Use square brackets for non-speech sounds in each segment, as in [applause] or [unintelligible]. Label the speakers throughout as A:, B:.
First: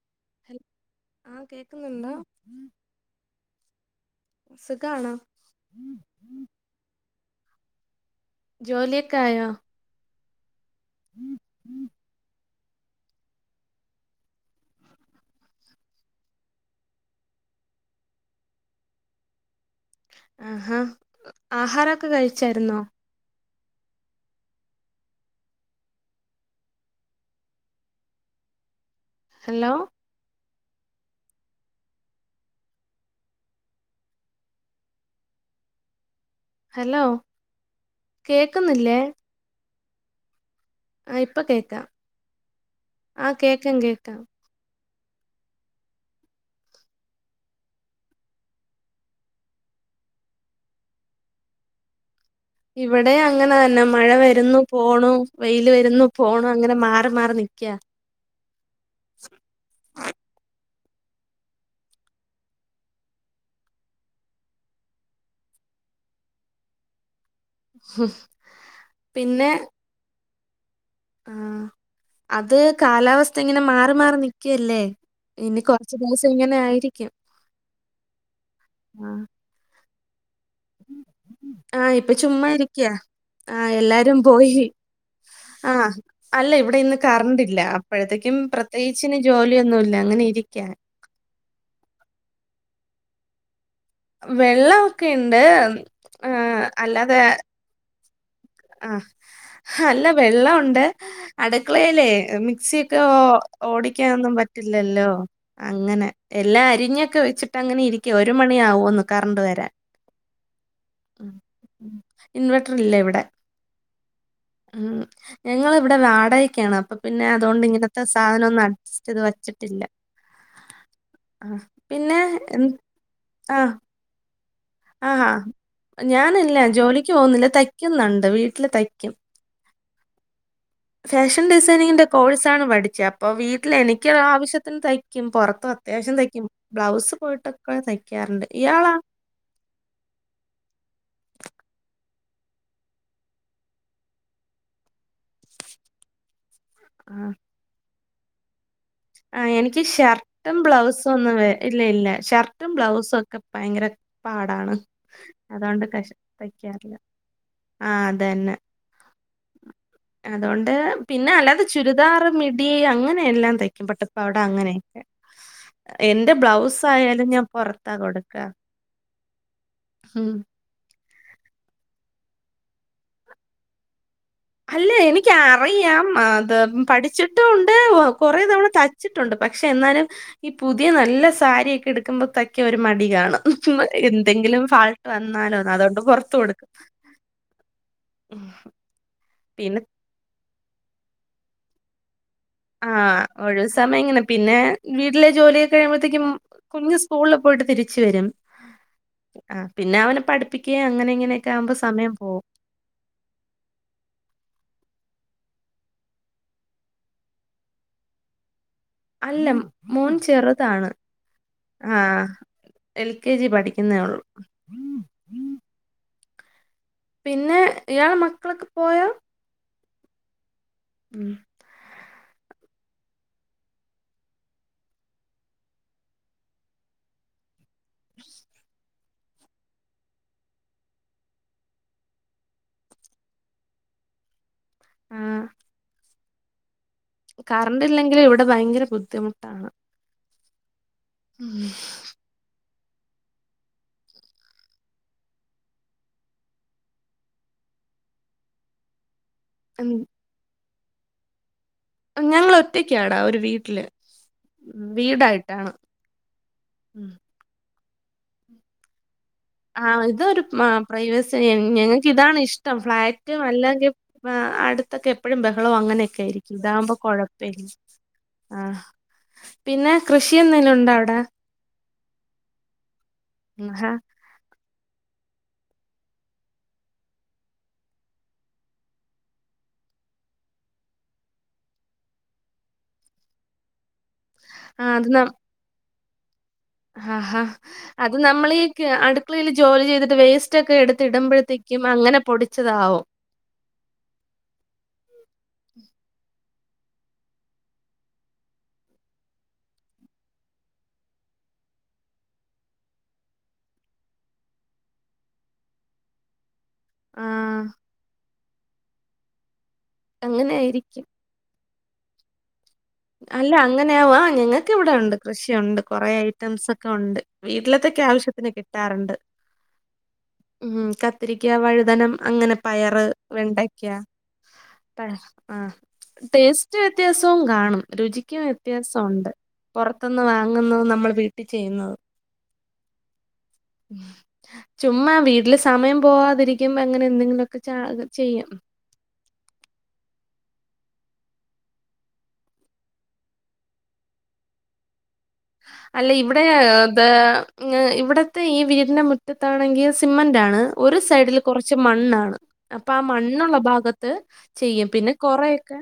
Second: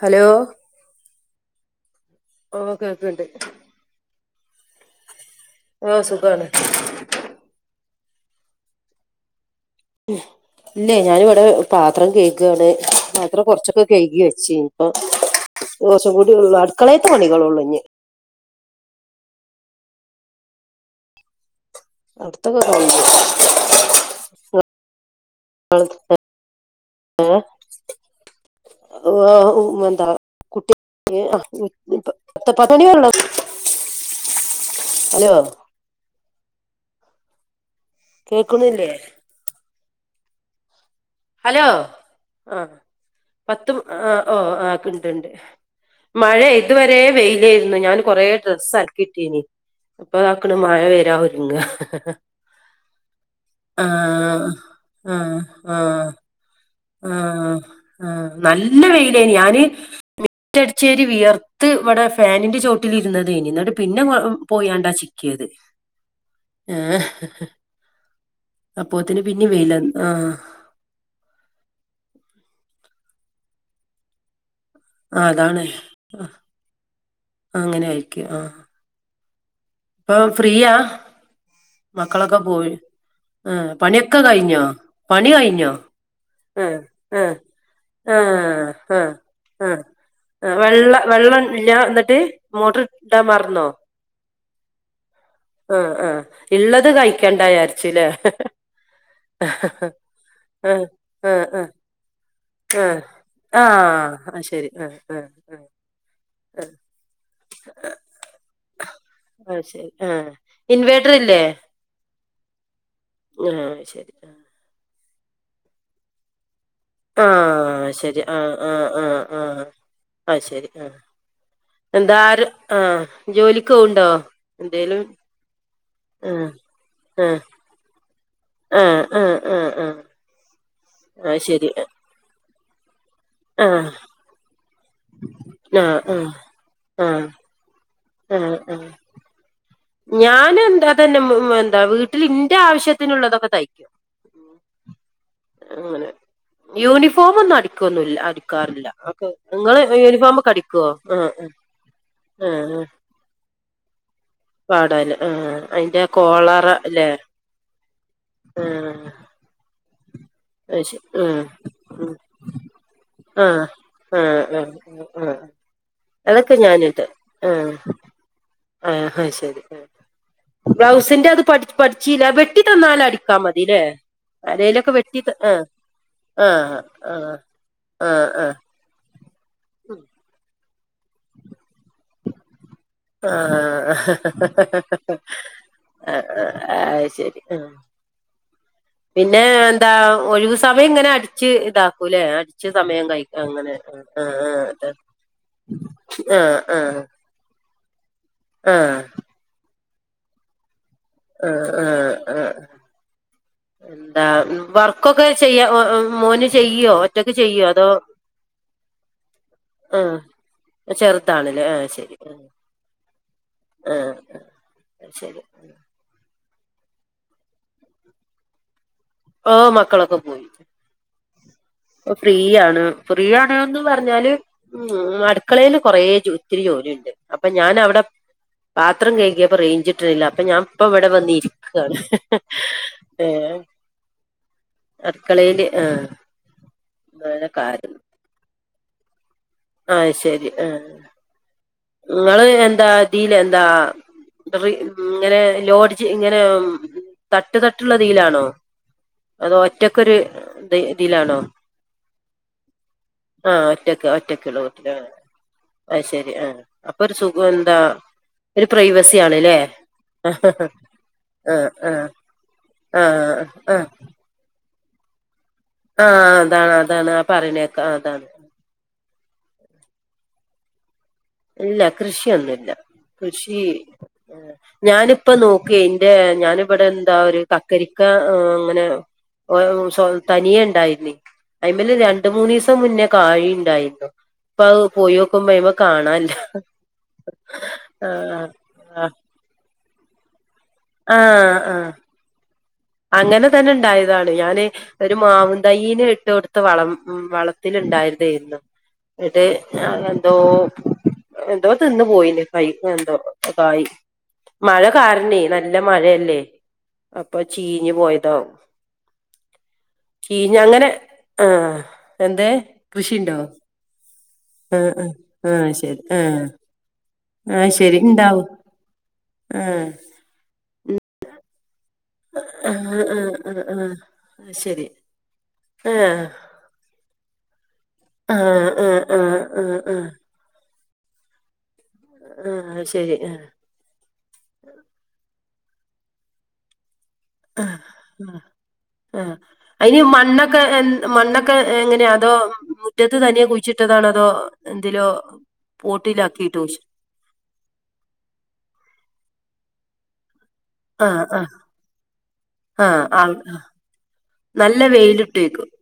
A: Hello
B: ആഹ കേൾക്കുന്നുണ്ടോ
A: ഓകേക്ണ്ട്
B: സുഖാണോ
A: ആ സുഖാണ്
B: ജോലിയൊക്കെ ആയോ
A: ഉ ഇല്ലേ ഞാനിവിടെ പാത്രം കേയ്ക താണ് പാത്രം കൊറച്ചൊക്കെ കഴുകി വെച്ചു ഇപ്പൊ ദിവസം കൂടിള്ളൂ അടുക്കളയത്തെ പണികളെള്ളൂ ഇഞ്
B: ആഹാ ആഹാരൊക്കെ
A: അടുത്തൊക്കെ
B: കഴിച്ചായിരുന്നോ
A: കഴിഞ്ഞു ആ ഓ
B: ഹലോ
A: വന്താ കുട്ടി ആ പത്ത പത്ത മണി വരെള്ളൂ ഹലോ
B: ഹലോ
A: കേക്ക്ണില്ലേ
B: കേക്കുന്നില്ലേ ആഹ് ഇപ്പൊ
A: ഹലോ
B: കേക്കാം
A: ആ
B: ആഹ് കേക്കാം
A: പത്തും ആ
B: കേക്കാം
A: ഓ ആ കിണ്ട്ണ്ട് മഴ ഇതുവരെ വെയിലായിരുന്നു ഞാൻ കൊറെ ഡ്രസ്സ് അലക്കിട്ടീനി ഇപ്പൊതാക്കണ മഴ വരാ ഒരുങ്ങഹ
B: ഇവിടെ അങ്ങനെ തന്നെ മഴ വരുന്നു പോണു വെയിൽ വരുന്നു പോണു അങ്ങനെ മാറി മാറി
A: ആഹ
B: നിക്ക്യാ
A: ആഹ നല്ല വെയിലേ ഞാന് മിറ്റ അടി ച്ചേരി വിയർത്ത് ഇവിടെ ഫാനിൻന്റെ ചോട്ടിലിരുന്നതനി എന്നോട്ട് പിന്നെ പോയണ്ടാ ചിക്കിയത് ആഹ അപ്പോത്തിന് പിന്നെ വെയില് ആഹ്
B: ആഹ അത് കാലാവസ്ഥ ഇങ്ങനെ മാറി മാറി നിക്കല്ലേ
A: ആഹ്
B: ഇനി
A: അതാണ്
B: കൊറച്ച്
A: ആ,
B: ദിവസം ഇങ്ങനെ ആയിരിക്കും
A: അങ്ങനെ ആയിരിക്കും ആഹ
B: ആഹ്
A: അപ്പൊ ഫ്രീയാ
B: ആഹ് ഇപ്പൊ
A: മക്കളൊക്കെ
B: ചുമ്മാ
A: പോയി
B: ഇരിക്കയാ ആഹ
A: ആഹ്
B: എല്ലാരും
A: പണിയൊക്കെ
B: പോയി
A: കഴിഞ്ഞോ പണി
B: ആ
A: കഴിഞ്ഞോ
B: അല്ല ഇവിടെ ഇന്ന് കറണ്ടില്ല അപ്പോഴത്തേക്ക
A: ആ ആ ആ ആ
B: ഇരിക്കാ
A: വെള്ള വെള്ളല്ല എന്നിട്ട് മോട്ടർ ഇടാൻ മറന്നോ
B: വെള്ളമൊക്കെുണ്ട്
A: ആഹ് ആഹ്
B: ഏ
A: ഇള്ളത്
B: അല്ലാതെ
A: കഴിക്കണ്ട വിചാരിച്ചുല്ലേ
B: അ ആ അല്ല വെള്ളം ഉണ്ട്
A: ആഹ് ആഹ് ആഹ്
B: അടുക്കളയിലേ മിക്സിയൊക്കെ
A: ആഹ് ആഹ്
B: ഓടിക്കാനൊന്നും
A: അത് ശരി ആഹ്
B: പറ്റില്ലല്ലോ?
A: ആഹ് ആഹ്
B: അങ്ങനെ എല്ലാം അരിഞ്ഞൊക്കെ വെച്ചിട്ട് അങ്ങനെ
A: ആഹ്
B: ഇരിക്ക വരു മണി ആവോ ഒന്ന് കറണ്ട്
A: അത്
B: വരാ
A: ശരി ആഹ് ഇൻവേർട്ടർ ഇല്ലേ
B: ഇൻവേർട്ടർ ഇല്ലേ ഇവിടെ
A: ആയ് ശരി ആ
B: ഞങ്ങള് ഇവിടെ വാടക ക്കാണ് അപ്പൊ പിന്നെ അതുകൊണ്ട്
A: ആഹ്
B: ഇങ്ങനത്തെ
A: ശരി
B: സാധനം
A: ആഹ്
B: ഒന്നും
A: ആഹ്
B: അഡ്ജസ്റ്റ്
A: ആഹ്
B: ചെയ്ത്
A: ആഹ്
B: വെച്ചിട്ടില്ല.
A: അത് ശരി ആഹ്
B: ആ പിന്നെ
A: എന്താര്
B: എ
A: ആഹ്
B: ആ
A: ജോലിക്ക് പോവ്ണ്ടോ എന്തേലും
B: ആ
A: ആഹ്
B: ഞാനില്ല ജോലിക്ക്
A: ആഹ്
B: പോകുന്നില്ല തയ്ക്കുന്നുണ്ട്. അ വീട്ടീല്
A: ആഹ്
B: തയ്ക്കും.
A: ആഹ് ആഹ് ആഹ് അത്
B: ഫാഷൻ
A: ശരി
B: ഡിസൈനിങ്ങിന്റെ കോഴ്സാ ണ് പഠിച്ചത് അപ്പൊ വീട്ടിൽ
A: ആഹ്
B: എനിക്ക് ആവശ്യത്തിന് തയ തക്കും പുറത്തും
A: ആഹ്
B: അത്യാവശ്യം
A: ആഹ്
B: തയ്ക്കും ബ്ലൗസ്
A: ആഹ്
B: പോയിട്ടൊക്കെ തയ്ക്കാറുണ്ട് ഇയാളാണ്
A: ഞാന എന്താ അതന്നെ ഉ എന്താ വീട്ടിൽ ഇന്റെ ആവശ്യത്തിനുള്ളതൊക്കെ തയ്കും ഉം
B: ആഹ്.
A: യൂണിഫോമന്നും അടിക്കൊന്ന അടിക്കാറില്ല. ക്കെ
B: ആ
A: നിങ്ങള്
B: എനിക്ക്
A: യൂണിഫോമക്കെ അ
B: ഷർട്ടും
A: ടിക്കുവോ
B: ബ്ലൗസും
A: ആ
B: ഒന്നും വേ- ഇല്ല ഇല്ല.
A: ആ
B: ഷർട്ടും ബ്ലൗസും ഒക്കെ ഭയങ്കര പാടാണ്.
A: പാടോലെ ആ
B: അതുകൊണ്ട്
A: അയിന്റെ
B: കഷ
A: കോളറ
B: തയ്ക്കാറില്ല.
A: ല്ലേ?
B: ആ
A: ആ
B: അതൊണ്ട് പിന്നെ അല്ലാതെ ചുരിദാർ, മിഡി, അങ്ങനെ എല്ലാം
A: ആഹ്
B: തൈ പ്പ
A: ആഹ്
B: അവടെ
A: ആഹ്
B: അങ്ങനെയൊക്കെ
A: ആഹ് ആഹ്
B: എന്റെ
A: അതൊക്കെ
B: ബ്ലൗസ്
A: ഞാനിട്ട്
B: ആയാലും ഞാൻ പൊറത്താ കൊടുക്ക.
A: ആയ് ശെരി.
B: ഹ്മ്.
A: ത് ന്റത് പട് പട്ച്ചീല വെട്ടി തന്നാലടിക്കാ മതിലെ
B: അല്ലേ എനിക്ക അറിയാം അത്
A: ആഹ് ആഹ്
B: പഠിച്ചിട്ടുംണ്ട്
A: ആഹ്
B: കൊറെ തവണ തൈച്ചുട്ടുണ്ട്. പക്ഷെ എന്നാലും ഈ പുതിയ നല്ല സാരിയൊക്കെ എടുക്കുമ്പോ ത ക്കെ ഒരു മടി
A: ആഹ്
B: കാണും
A: ആഹ്
B: എന്തെങ്കിലും ഫാൾട്ട് വന്നാലോന്ന് അതൊണ്ട് പൊറത്ത് കൊടുക്കും.
A: അയ് ശെരി ആ
B: ഉം
A: ന്നെ
B: പിന്നെ
A: എന്താ ഒയിവു സമയം ങ്ങനെ അടിച്ച് ഇതാക്കുലെ? ർച്ച് സമയം കൈ
B: ആഹ് ഒഴിവ്
A: അങ്ങനെ
B: സമയം ഇങ്ങനെ
A: ആ ആ
B: പിന്നെ വീട്ടിലെ ജോലിയൊക്കെ കഴിയുമ്പഴത്തേക്കും
A: ആ ആ ആ ആ
B: കുഞ്ഞ് സ്കൂളിൽ പോയിട്ട് തിരിച്ച് വരും
A: ആ
B: ആ പിന്നെ അവനെ പഠിപ്പിക്ക്യ അങ്ങനെ ഇങ്ങനെയൊക്കെ ആവുമ്പോ സമയം
A: ആഹ്
B: പോവും.
A: ആഹ് എന്താ മ് വർക്കൊക്കെ ചെയ്യ ഒ ഓ മോന് ചെയ്യോ ഒറ്റക്ക് ചെയ്യോ അതോ?
B: അല്ല മോൻ ചെറുതാണ്
A: ആ ചെർതാണല്ലേ ആ ശരി
B: എൽ കെ ജി
A: ആ.
B: പഠിക്കുന്നേ ഉള്ളൂ
A: ആ ശെരി.
B: പിന്നെ ഇയാളെ മക്കളൊക്കെ പോയോ?
A: ആ മക്കളൊക്കെ പോയി.
B: ഉം.
A: പ്പൊ ഫ്രീ ആണ് ഫ്രീ ആണ്ന്ന് പറഞ്ഞാല് ഉം അടുക്കളേല് കൊറെേ ജൊ ഒത്തിരി ജോ ലിണ്ട് അപ്പൊ ഞാന് അവിടെ ത്രം കഴുകിയപ്പൊ റേഞ്ച്ട്ട്ണ്ല്ല അപ്പൊ ഞാൻ ഇപ്പം ഇവിടെ വന്നിരിക്കാണ് ഏ.
B: [inaudible] ആ
A: അടുക്കളേല് ആ
B: കറണ്ട് ഇല്ലെങ്കിൽ ഇവിടെ ഭയങ്കര ബുദ്ധിമു
A: അയ് ശെരി ആ.
B: ഉം.
A: ങ്ങള് എന്താ തീലെ എന്താ? [unintelligible] ഇങ്ങനെ ലോഡ്ജ് ഇങ്ങനെ മ് തട്ട് തട്ട്ള്ളതീലാണോ? അതോ
B: ഉം.
A: ഒറ്റക്കൊരു ത് തീലാണോ?
B: ഞങ്ങൾ ഒറ്റക്കാടാ ഒരു
A: ആ
B: വീട്ടില്
A: ഒറ്റക്ക് ഒറ്റക്ക് ള്ള വീട്ട്ൽ ആഹ്
B: വീടായിട്ടാണ്
A: ഐ ശെരി ആഹ. അപ്പൊ ഒരു സുഖം ന്താ ഒരു പ്രൈവ
B: ആഹ് ഇതൊരു മ് ആ പ്രൈവസി ഇൻ
A: ആ
B: ഞങ്ങക്ക്
A: ആ
B: ഇതാണ് ഷ്ട്ടം
A: ആ
B: ഫ്ലാറ്റ്
A: ആ
B: അല്ലെങ്കി ആഹ് അട് പ്പഴും ബെഹളും
A: ആ
B: അങ്ങനെക്കെയിരിക്കും
A: അതാണ്
B: ഇതാകുമ്പോ
A: അതാണ് ആ പറയണേക്ക
B: കൊയപ്പരിക്കും
A: ആ, അതാണ്
B: ആഹ്. പിന്നെ കൃഷി എന്തെലും ണ്ടോ അവിടെ?
A: ഇല്ല കൃഷിയൊന്നില്ല കൃഷി
B: ആഹാ
A: എ ഞാനിപ്പ നോക്കെ ന്റെ ഞാനിവിടെ ന്താ ഒരു കക്കരിക്കങ്ങനെ. [unintelligible] സൊ തനിയെ ഇണ്ടായിനി അയിമല് രണ്ട് മൂന്നിസം മുന്നേ കായി ണ്ടായിരുന്നു. ഇപ്പഹ് പോയോക്കുമ്പോ അയിമെ കാണല്ല.
B: ഹാഹാ അത് നമ്മളീ കെ അടുക്കളേൽ ജോലി ചെയ്തിട്ട് വേസ് [unintelligible] ക്കെ
A: ആ ആ
B: എടുത്തിടുമ്പോഴത്തേക്കും
A: ആ
B: അങ്ങനെ പൊ
A: അങ്ങനെ തന്നെ ണ്ടായതാണ് ഞാന് ഒരു മാവുന്തെയ്യ്ന് ഇട്ട് കൊട് ത്ത് വളം മ് വളത്തിൽ ണ്ടായതേര്ന്ന് ന്നട്ട് ആ ന്തോ എന്തോ തിന്ന് പോയിനി പൈയെന്തോ കായ്. മഴ കാരണേ നല്ല മയല്ലേ അപ്പൊ
B: ആഹ്
A: ചീഞ്ഞ് പോയതാവും.
B: അങ്ങനെ
A: കീഞ്ഞങ്ങനെ
B: ആയിരിക്കും
A: എ എന്ത്?
B: അല്ല അങ്ങനെയാവുവാ ഞങ്ങക്ക് ഇവിടെ ഉണ്ട്
A: ആഹ്
B: കൃഷിയുണ്ട്
A: ആഹ് ശരി
B: കൊറേ
A: ആഹ്
B: ഐറ്റംസ് ഒക്കെ ഉണ്ട്
A: ആഹ്
B: വീട്ടിലത്തെ
A: ശരി
B: ഒക്കെ
A: ഇണ്ടാവും
B: ആവശ്യത്തിന് കിട്ടാറുണ്ട്
A: ആഹ്
B: ഉം കത്തിരിക്ക, വഴുതനം, അങ്ങനെ
A: ആഹ്
B: പയറ്
A: ആഹ് ആഹ് ആഹ്
B: വെണ്ടക്ക
A: ശരി
B: ആഹ്
A: ആഹ്
B: ടേസ്റ്റ് വ്യത്യാസവും കാണും രുചിക്കും
A: ആഹ് ആഹ്
B: വ്യത്യാസമുണ്ട്
A: ആഹ് ആഹ് ആഹ്
B: പുറത്ത്നിന്ന് വാങ്ങുന്നതും നമ്മൾ വീട്ടിൽ ചെയ്യുന്നതും
A: ആഹ് ശരി ആഹ്
B: ചുമ്മാ വീട്ടില് സമയം പോവാതിരിക്കുമ്പോ അങ്ങനെ എന്തെങ്കിലുമൊക്കെ ച
A: ആഹ്
B: ചെയ്യും
A: ആഹ് ആഹ് അയിന് ഈ മണ്ണ് മണ്ണൊക്കെ മണ്ണൊക്കെ എങ്ങനെയാ അതോ മുറ്റത്ത് തനിയെ കുഴിച്ചിട്ടതാണോ അതോ എന്തിലോ
B: അല്ല ഇവിടെ
A: പോട്ടിലാക്കിയിട്ട് കുഴിച്ചി
B: അത് ഉം ഇവിടത്തെ ഈ വീടിന്റെ മുറ്റത്താണെങ്കിൽ സിമന്റ് ആണ് ഒരു
A: ആഹ്
B: സൈഡിൽ
A: ആഹ്
B: കുറച്ച് മണ്ണാണ് അപ്പം ആ
A: ആഹ് ആഹ്
B: മണ്ണുള്ള ഭാഗത്ത്
A: നല്ല
B: ചെയ്യും പിന്നെ
A: വെയിലിട്ടേക്കും
B: കൊറേയൊക്കെ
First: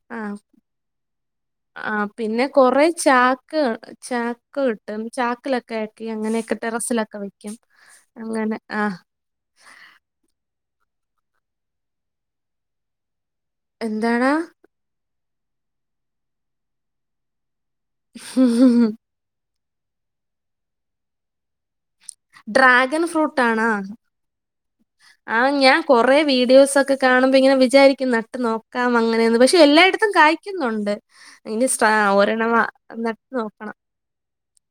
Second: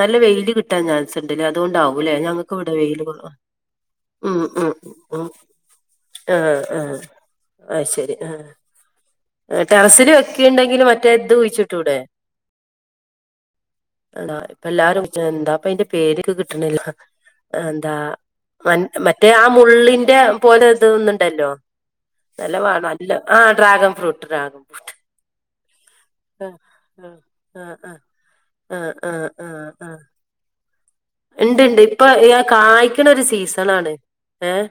A: നല്ല
B: ആഹ്
A: വെയില് കിട്ടാൻ ചാൻസ് ഉണ്ടല്ലേ
B: ആഹ്
A: അതുകൊണ്ടാവൂല്ലേ
B: പിന്നെ
A: ഞങ്ങൾക്ക് ഇവിടെ
B: കൊറേ
A: വെയില് കുറവാ
B: ചാക്ക് കാണ്
A: ഉം
B: ചാക്ക്
A: ഉം
B: കിട്ടും
A: ഉം
B: ചാക്കിലൊക്കെ ആക്കി അങ്ങനെയൊക്കെ
A: ആഹ് ആഹ്
B: ടെറസിലൊക്കെ വെക്കും
A: അത് ശരി ആഹ്
B: അങ്ങനെ ആഹ്
A: ടെറസില് വെക്കിയുണ്ടെങ്കിലും മറ്റേ ഇത് കുഴിച്ചിട്ടൂടെ?
B: എന്താടാ
A: അടാ ഇപ്പം എല്ലാരും എന്താപ്പ അതിന്റെ പേരെക്കെ കിട്ടണില്ല എന്താ മ മറ്റേ ആ മുള്ളിന്റെ പോലെ ഇതൊന്നുണ്ടല്ലോ നിലവാണ്
B: ഡ്രാഗൺ
A: അല്ല ആഹ്
B: ഫ്രൂട്ടാണാ
A: ഡ്രാഗൺ ഫ്രൂട്ട് ഡ്രാഗൺ ഫ്രൂട്ട്
B: കുറേ വീഡിയോസ് ഒക്കെ കാണുമ്പം ഇങ്ങനെ
A: ആ ആ
B: വിചാരിക്കും നട്ട്
A: ആ
B: നോക്കാം
A: ആ
B: അങ്ങനെയെന്ന്
A: ആ
B: പക്ഷെ
A: ആ
B: എല്ലായിടത്തും കായ്ക്കുന്നുണ്ട് ഇനി
A: ഇണ്ട്ണ്ട്
B: സ്ട്രാ
A: ഇപ്പൊ
B: ഒരെണ്ണം വാ-
A: കായ്ക്കണ ഒരു
B: നട്ട്
A: സീസൺ
B: നോക്കണം
A: ആണ് ഏയ്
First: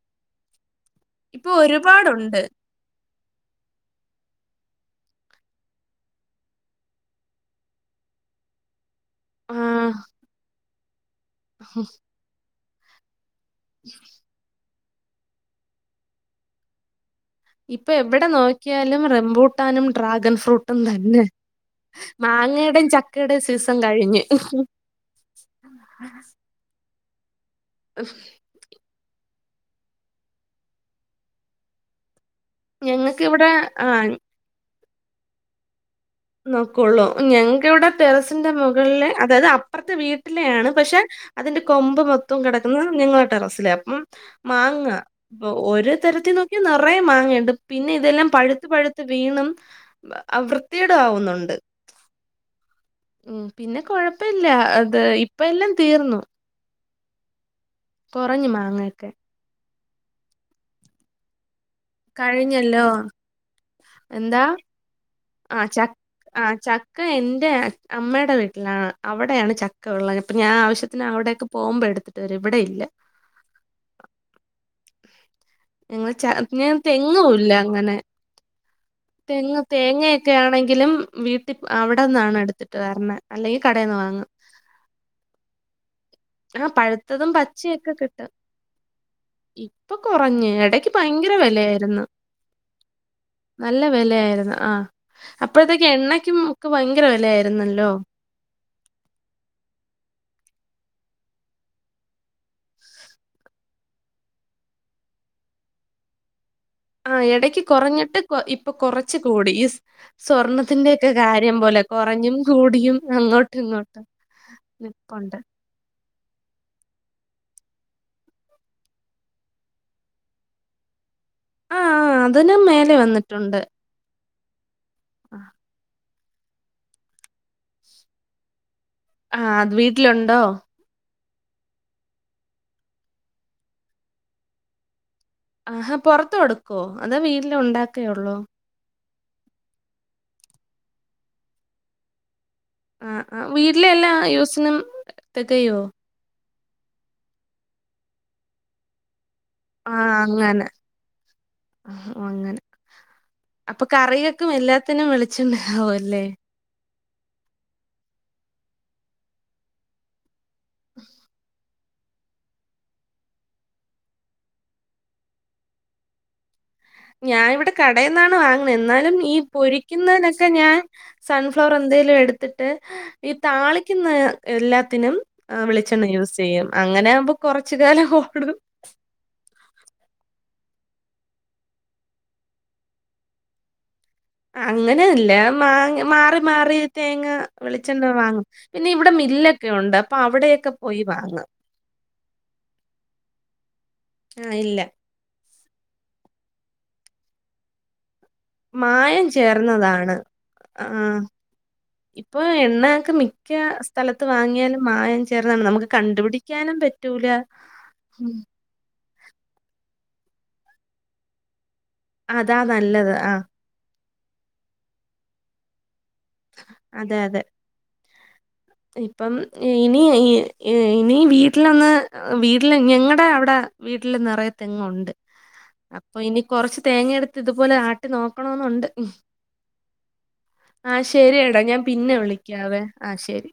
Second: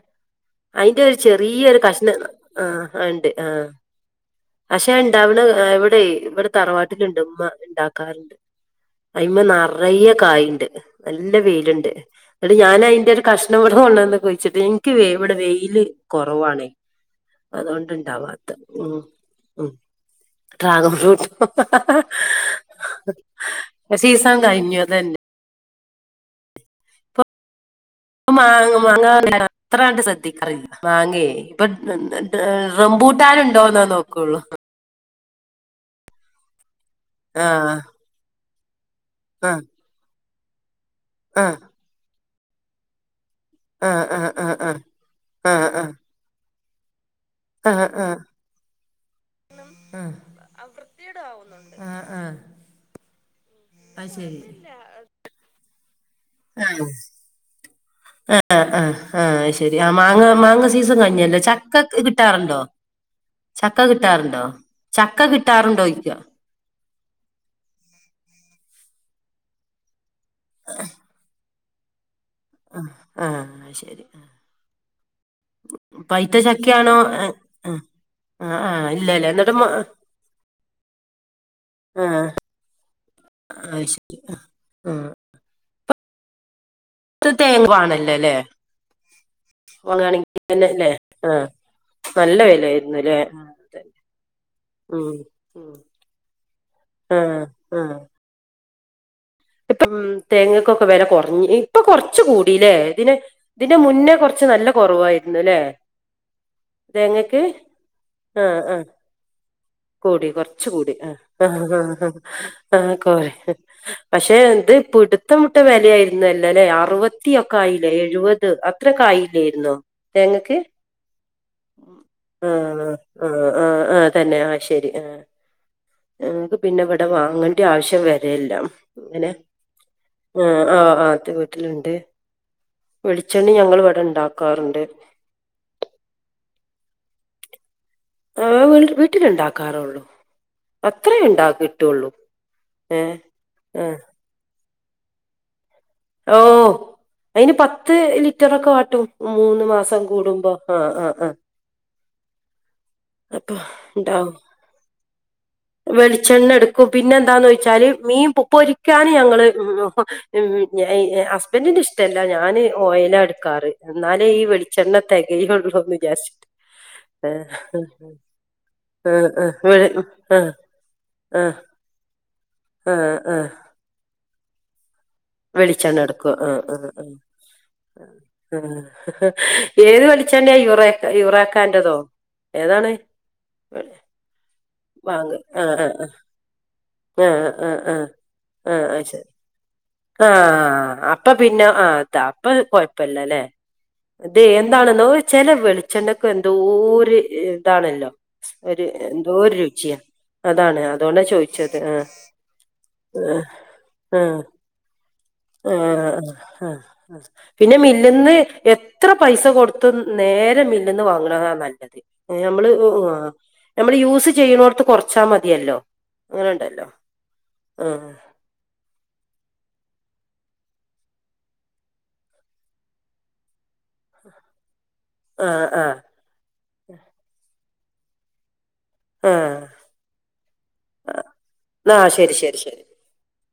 A: അയിന്റെ ഒരു
B: ഇപ്പൊ
A: ചെറിയൊരു കഷ്ണം
B: ഒരുപാടുണ്ട്
A: ആഹ് ഉണ്ട് ആഹ് പക്ഷെ ഇണ്ടവടെ ഇവിടെയേ ഇവിടെ തറവാട്ടിലുണ്ട് ഉമ്മ ഉണ്ടാക്കാറുണ്ട് അയിമ്മേ
B: ആഹ്
A: നറയെ കായുണ്ട് നല്ല വെയിലുണ്ട് ന്നിട്ട് ഞാൻ അയിന്റെ ഒരു കഷ്ണപ്പെടുന്നുണ്ടോന്ന് കുയിച്ചിട്ട് എനിക്ക് വ്ട് വെയില് കുറവാണേ അതുകൊണ്ട്
B: ഇപ്പം എവിടെ
A: ഇണ്ടാവാത്ത ഉം
B: നോക്കിയാലും
A: ഉം
B: റംബൂട്ടാനും ഡ്രാഗൺ ഫ്രൂട്ടും
A: ഡ്രാഗൺ
B: തന്നെ
A: ഫ്രൂട്ട്
B: മാങ്ങയുടെയും ചക്കയുടെയും സീസൺ കഴിഞ്ഞ്
A: സീസൺ കഴിഞ്ഞു അതന്നെ ഇപ്പം മാങ്ങ മാങ്ങ അത്രായിട്ട് ശ്രദ്ധിക്കാറില്ല മാങ്ങേ ഇപ്പൊ റ റംബൂട്ടാൻ
B: ഞങ്ങക്കിവിടെ
A: ഉണ്ടോന്ന്
B: ആഹ്
A: നോക്കുള്ളൂ
B: നോക്കുള്ളൂ
A: ആ
B: ഞങ്ങക്ക്‌ ഇവിടെ ടെറസിന്റെ മുകളില് അതായത്
A: ആ
B: അപ്പുറത്തെ വീ പക്ഷെ
A: ആ
B: അതിന്റെ കൊമ്പ് മൊത്തം കെടക്കുന്നെ നിങ്ങള ടെറസില്
A: ആ
B: അപ്പം
A: ആ ആ ആ ആ
B: മാങ്ങ
A: ആ ആ
B: [unintelligible] ഒര് തരത്തില് നോക്കിയാ നെറയെ മാ [unintelligible]
A: ആ ആ
B: പിന്നെ ഇതെല്ലാം പഴുത്ത് പഴുത്ത് വീണും വൃ ത്തി കേടാവുന്നുണ്ട്
A: ആ ആ ആ.
B: ഉം പിന്നെ
A: അത് ശരി
B: കൊഴപ്പില്ല അത് ഇപ്പം എല്ലാം
A: [inaudible]
B: കുറഞ്ഞു
A: ആഹ് ആഹ്
B: മാങ്ങയൊക്കെ
A: ആഹ് ശരി ആ മാങ്ങ മാങ്ങ സീസൺ കഴിഞ്ഞല്ലോ ചക്ക കിട്ടാറുണ്ടോ
B: കഴിഞ്ഞല്ലോ
A: ചക്ക കിട്ടാറ്ണ്ടോ
B: ആഹ് ച ആ ചക്ക എന്റെ അമ്മയുടെ വീ ട്ടിലാണ് അവിടെയാണ് ചക്ക ഉള്ളത് അപ്പം ഞാൻ ആവശ്യത്തിന് അവിടെയൊക്കെ പോവുമ്പോ എട്
A: ആഹ് ആഹ് ശരി
B: നിങ്ങള് ച
A: പൈത്ത
B: ഞെ
A: ചക്കയാണോ
B: തെങ്ങും
A: ആഹ്
B: ഇല്ല അങ്ങനെ
A: ആഹ് ആഹ് ഇല്ലല്ലേ എന്നിട്ട്
B: തെങ്ങ്
A: മ
B: തേങ്ങയൊക്കെ ആണെങ്കിലും വീട്ടി
A: ആഹ്
B: അവിടന്നാണ് എടുത്തിട്ട് വരണെ അല്ലെങ്കി
A: ആഹ്
B: കടേന്ന്
A: ശരി
B: വാങ്ങും
A: ആഹ്
B: [unintelligible]
A: ഇത്
B: പഴുത്തതും
A: തേങ്ങ
B: പച്ചയൊക്കെ
A: വാണല്ലോ
B: കിട്ടാ
A: അല്ലേ
B: ഇപ്പ
A: വാങ്ങാണെങ്കിൽ
B: കുറഞ്ഞ്
A: തന്നെ
B: എടക്ക്
A: അല്ലേ
B: ഭയങ്കര
A: ആഹ്
B: വെലയായിരുന്നു
A: നല്ല വിലയായിരുന്നുല്ലേ
B: നല്ല വെ ലയായിരുന്നു ആഹ്
A: ഉം ഉം
B: അപ്പഴത്തേക്ക് എണ്ണക്കും ഒക്കെ ഭയങ്കര വെല
A: ആഹ്
B: ആയിരുന്നല്ലോ
A: ആഹ് ഇപ്പം ഉം തേങ്ങക്കൊക്കെ വെല കുറഞ്ഞിനി ഇപ്പൊ കൊറച്ച് കൂടീലേ ഇതിന് ഇതിന്റെ മുന്നേ കുറച്ച് നല്ല കുറവായിരുന്നു ലേ
B: [unintelligible] ആ എടക്ക് കൊറഞ്ഞിട്ട്
A: ആഹ്
B: ഇപ്പൊ
A: ആഹ്
B: കൊറച്ച് കൂടി ഈ
A: കൂടി കൊറച്ച് കൂടി
B: സ്വർണത്തിന്റെയെക്കെ
A: ആഹ്
B: കാര് ചെയ്യും
A: ആഹ്
B: പോലെ
A: ആഹ്
B: കുറഞ്ഞും
A: ആഹ്
B: കൂടിയും
A: കോര
B: അങ്ങോട്ടും ഇങ്ങോട്ടും.
A: പക്ഷെ എന്ത് ഇപ്പൊ
B: നിപ്പുണ്ട്.
A: പിടുത്തം വിട്ട വിലയായിരുന്നു അല്ലല്ലേ ആറും മുപ്പത്തിയൊക്കൊയില്ലേ എഴുപത് അത്രക്കായില്ലായിരുന്നോ തേങ്ങക്ക്.
B: ആഹ് ആഹ് അതിനും
A: ആഹ്
B: മേലെ
A: ആഹ്
B: വന്നിട്ടുണ്ട്.
A: ആഹ് ആഹ് തന്നെ ആഹ് ശരി.
B: ആഹ്.
A: ക്ക് പിന്നെ ഇവിടെ വാങ്ങണ്ട ആവശ്യം വരെല്ല അങ്ങനെ
B: ആഹ് അത് വീട്ടിലുണ്ടോ?
A: ആഹ് ആഹ് ആഹ്. ത്തെ വീട്ടിലുണ്ട് വെളിച്ചെണ്ണ ഞങ്ങൾ ഇവിടെ ഉണ്ടാക്കാറുണ്ട്.
B: ആഹാ പൊറത്ത് കൊടുക്കുവോ അതോ വീട്ടിലോണ്ടാക്കെഒള്ളോ
A: ആഹ് വീട്ടിലുണ്ടാക്കാറുള്ളൂ അത്രേണ്ടകിട്ടുള്ളൂ
B: ആഹ് ആഹ് വീട്ടിലെ എല്ലാം യൂസിനും തികയോ?
A: ഓ അയിൻ പത്ത് ലിറ്ററൊക്കെ വാട്ടും മൂന്ന് മാസം
B: ആഹ്
A: കൂടുമ്പോ ആഹ് ആഹ് ആഹ്.
B: ഓ അങ്ങനെ അപ്പൊ
A: ഉണ്ടാവും
B: കറികൾക്കും എല്ലാത്തിനും വെളി
A: വെളിച്ചെണ്ണ എടുക്കും പിന്നെ എന്താന്ന് വെച്ചാല് മീൻ പൊരിക്കാന് ഞങ്ങള് ഉം ഹസ്ബൻറ്റിന്റെ. ഇവിടെല്ലാം ഞാൻ ഓയിലാ എടുക്കാറ് എന്നാലേ ഈ വെളിച്ചെണ്ണ തികയുള്ളുന്ന് വിചാരിച്ചിട്ട്. ആ
B: ഞാൻ ഇവിടെ കടെന്നാണ് വാങ്ങണെ
A: ആ
B: എന്നാലും ഈ
A: ആ
B: പൊരിക്കുന്നതിന
A: ആ
B: ഒക്കെ ഞാൻ
A: ആ
B: സൺഫ്ലവർ എന്തെലും എടുത്തിട്ട്
A: ആ
B: ഈ
A: ആ ആ
B: താളിക്കുന്ന എല്ലാ
A: വെളിച്ചെണ്ണ എടുക്കും ആഹ് ആഹ്
B: അങ്ങനെയാവുമ്പോ കൊറച്ച് കാലം ഓടും.
A: എ ഏത് വെളിച്ചെണ്ണയാ യുറാക്ക യുറാക്കാന്റെതോ ഏതാണ്.
B: അങ്ങനെ അല്ല
A: വാങ്ങ ആ
B: മാങ്ങ മാറി മാറി
A: ആ ആ
B: തേങ്ങ
A: ആ
B: വെളിച്ചെണ്ണ വാങ്ങും പിന്നെ ഇവിടെ മില്ല്
A: ആഹ് അപ്പൊ പിന്നെ ആ അതാ അപ്പൊ കൊഴപ്പില്ലല്ലേ. അതെ
B: ആഹ് ഇല്ല
A: എന്താണെന്നോ ചെല വെളിച്ചെണ്ണക്കും എന്തോ ഒരു ഇതാണല്ലോ? ഒര് എ
B: മായം ചേർന്നതാണ്. ആഹ്
A: ചോദിച്ചത് ആ
B: ഇപ്പൊ എണ്ണ ഒക്കെ മിക്ക
A: ആ
B: സ്ഥലത്ത്
A: ആ
B: വാങ്ങിയാലും മ
A: ആഹ് ആഹ് ആഹ്
B: പറ്റൂല.
A: പിന്നെ മില്ലിന്ന്
B: ഉം.
A: എ ത്ര പൈസ കൊടുത്ത്‌ നേരമില്ലന്ന് വാങ്ങണതാനല്ല
B: അതാ
A: നമ്മള്
B: നല്ലത്. ആഹ്
A: നമ്മള് യൂസ് ചെയ്യണോടുത്ത് കുറച്ചാ മതിയല്ലോ അങ്ങനെ ഉണ്ടല്ലോ
B: അതെ അതെ.
A: ആഹ്.
B: ഇപ്പം ഇനി ഇനി വീട്ടിലൊന്ന് വീട്ടില് ഞങ്ങളടെ അവിടെ വീട്ടില് നിറയെ തെങ്ങുണ്ട്.
A: ആഹ് ആഹ്
B: അപ്പൊ ഇനി കൊറച്ച് തേങ്ങ എടുത്ത് ഇതുപോലെ ആട്ടി നോക്കണന്നുണ്ട്. ഉ
A: ആഹ്
B: ആഹ് ശരിയടാ ഞാൻ
A: ആഹ്
B: പിന്നെ
A: ശരി ശരി ശരി
B: വിളിക്കാവെ ആഹ ശരി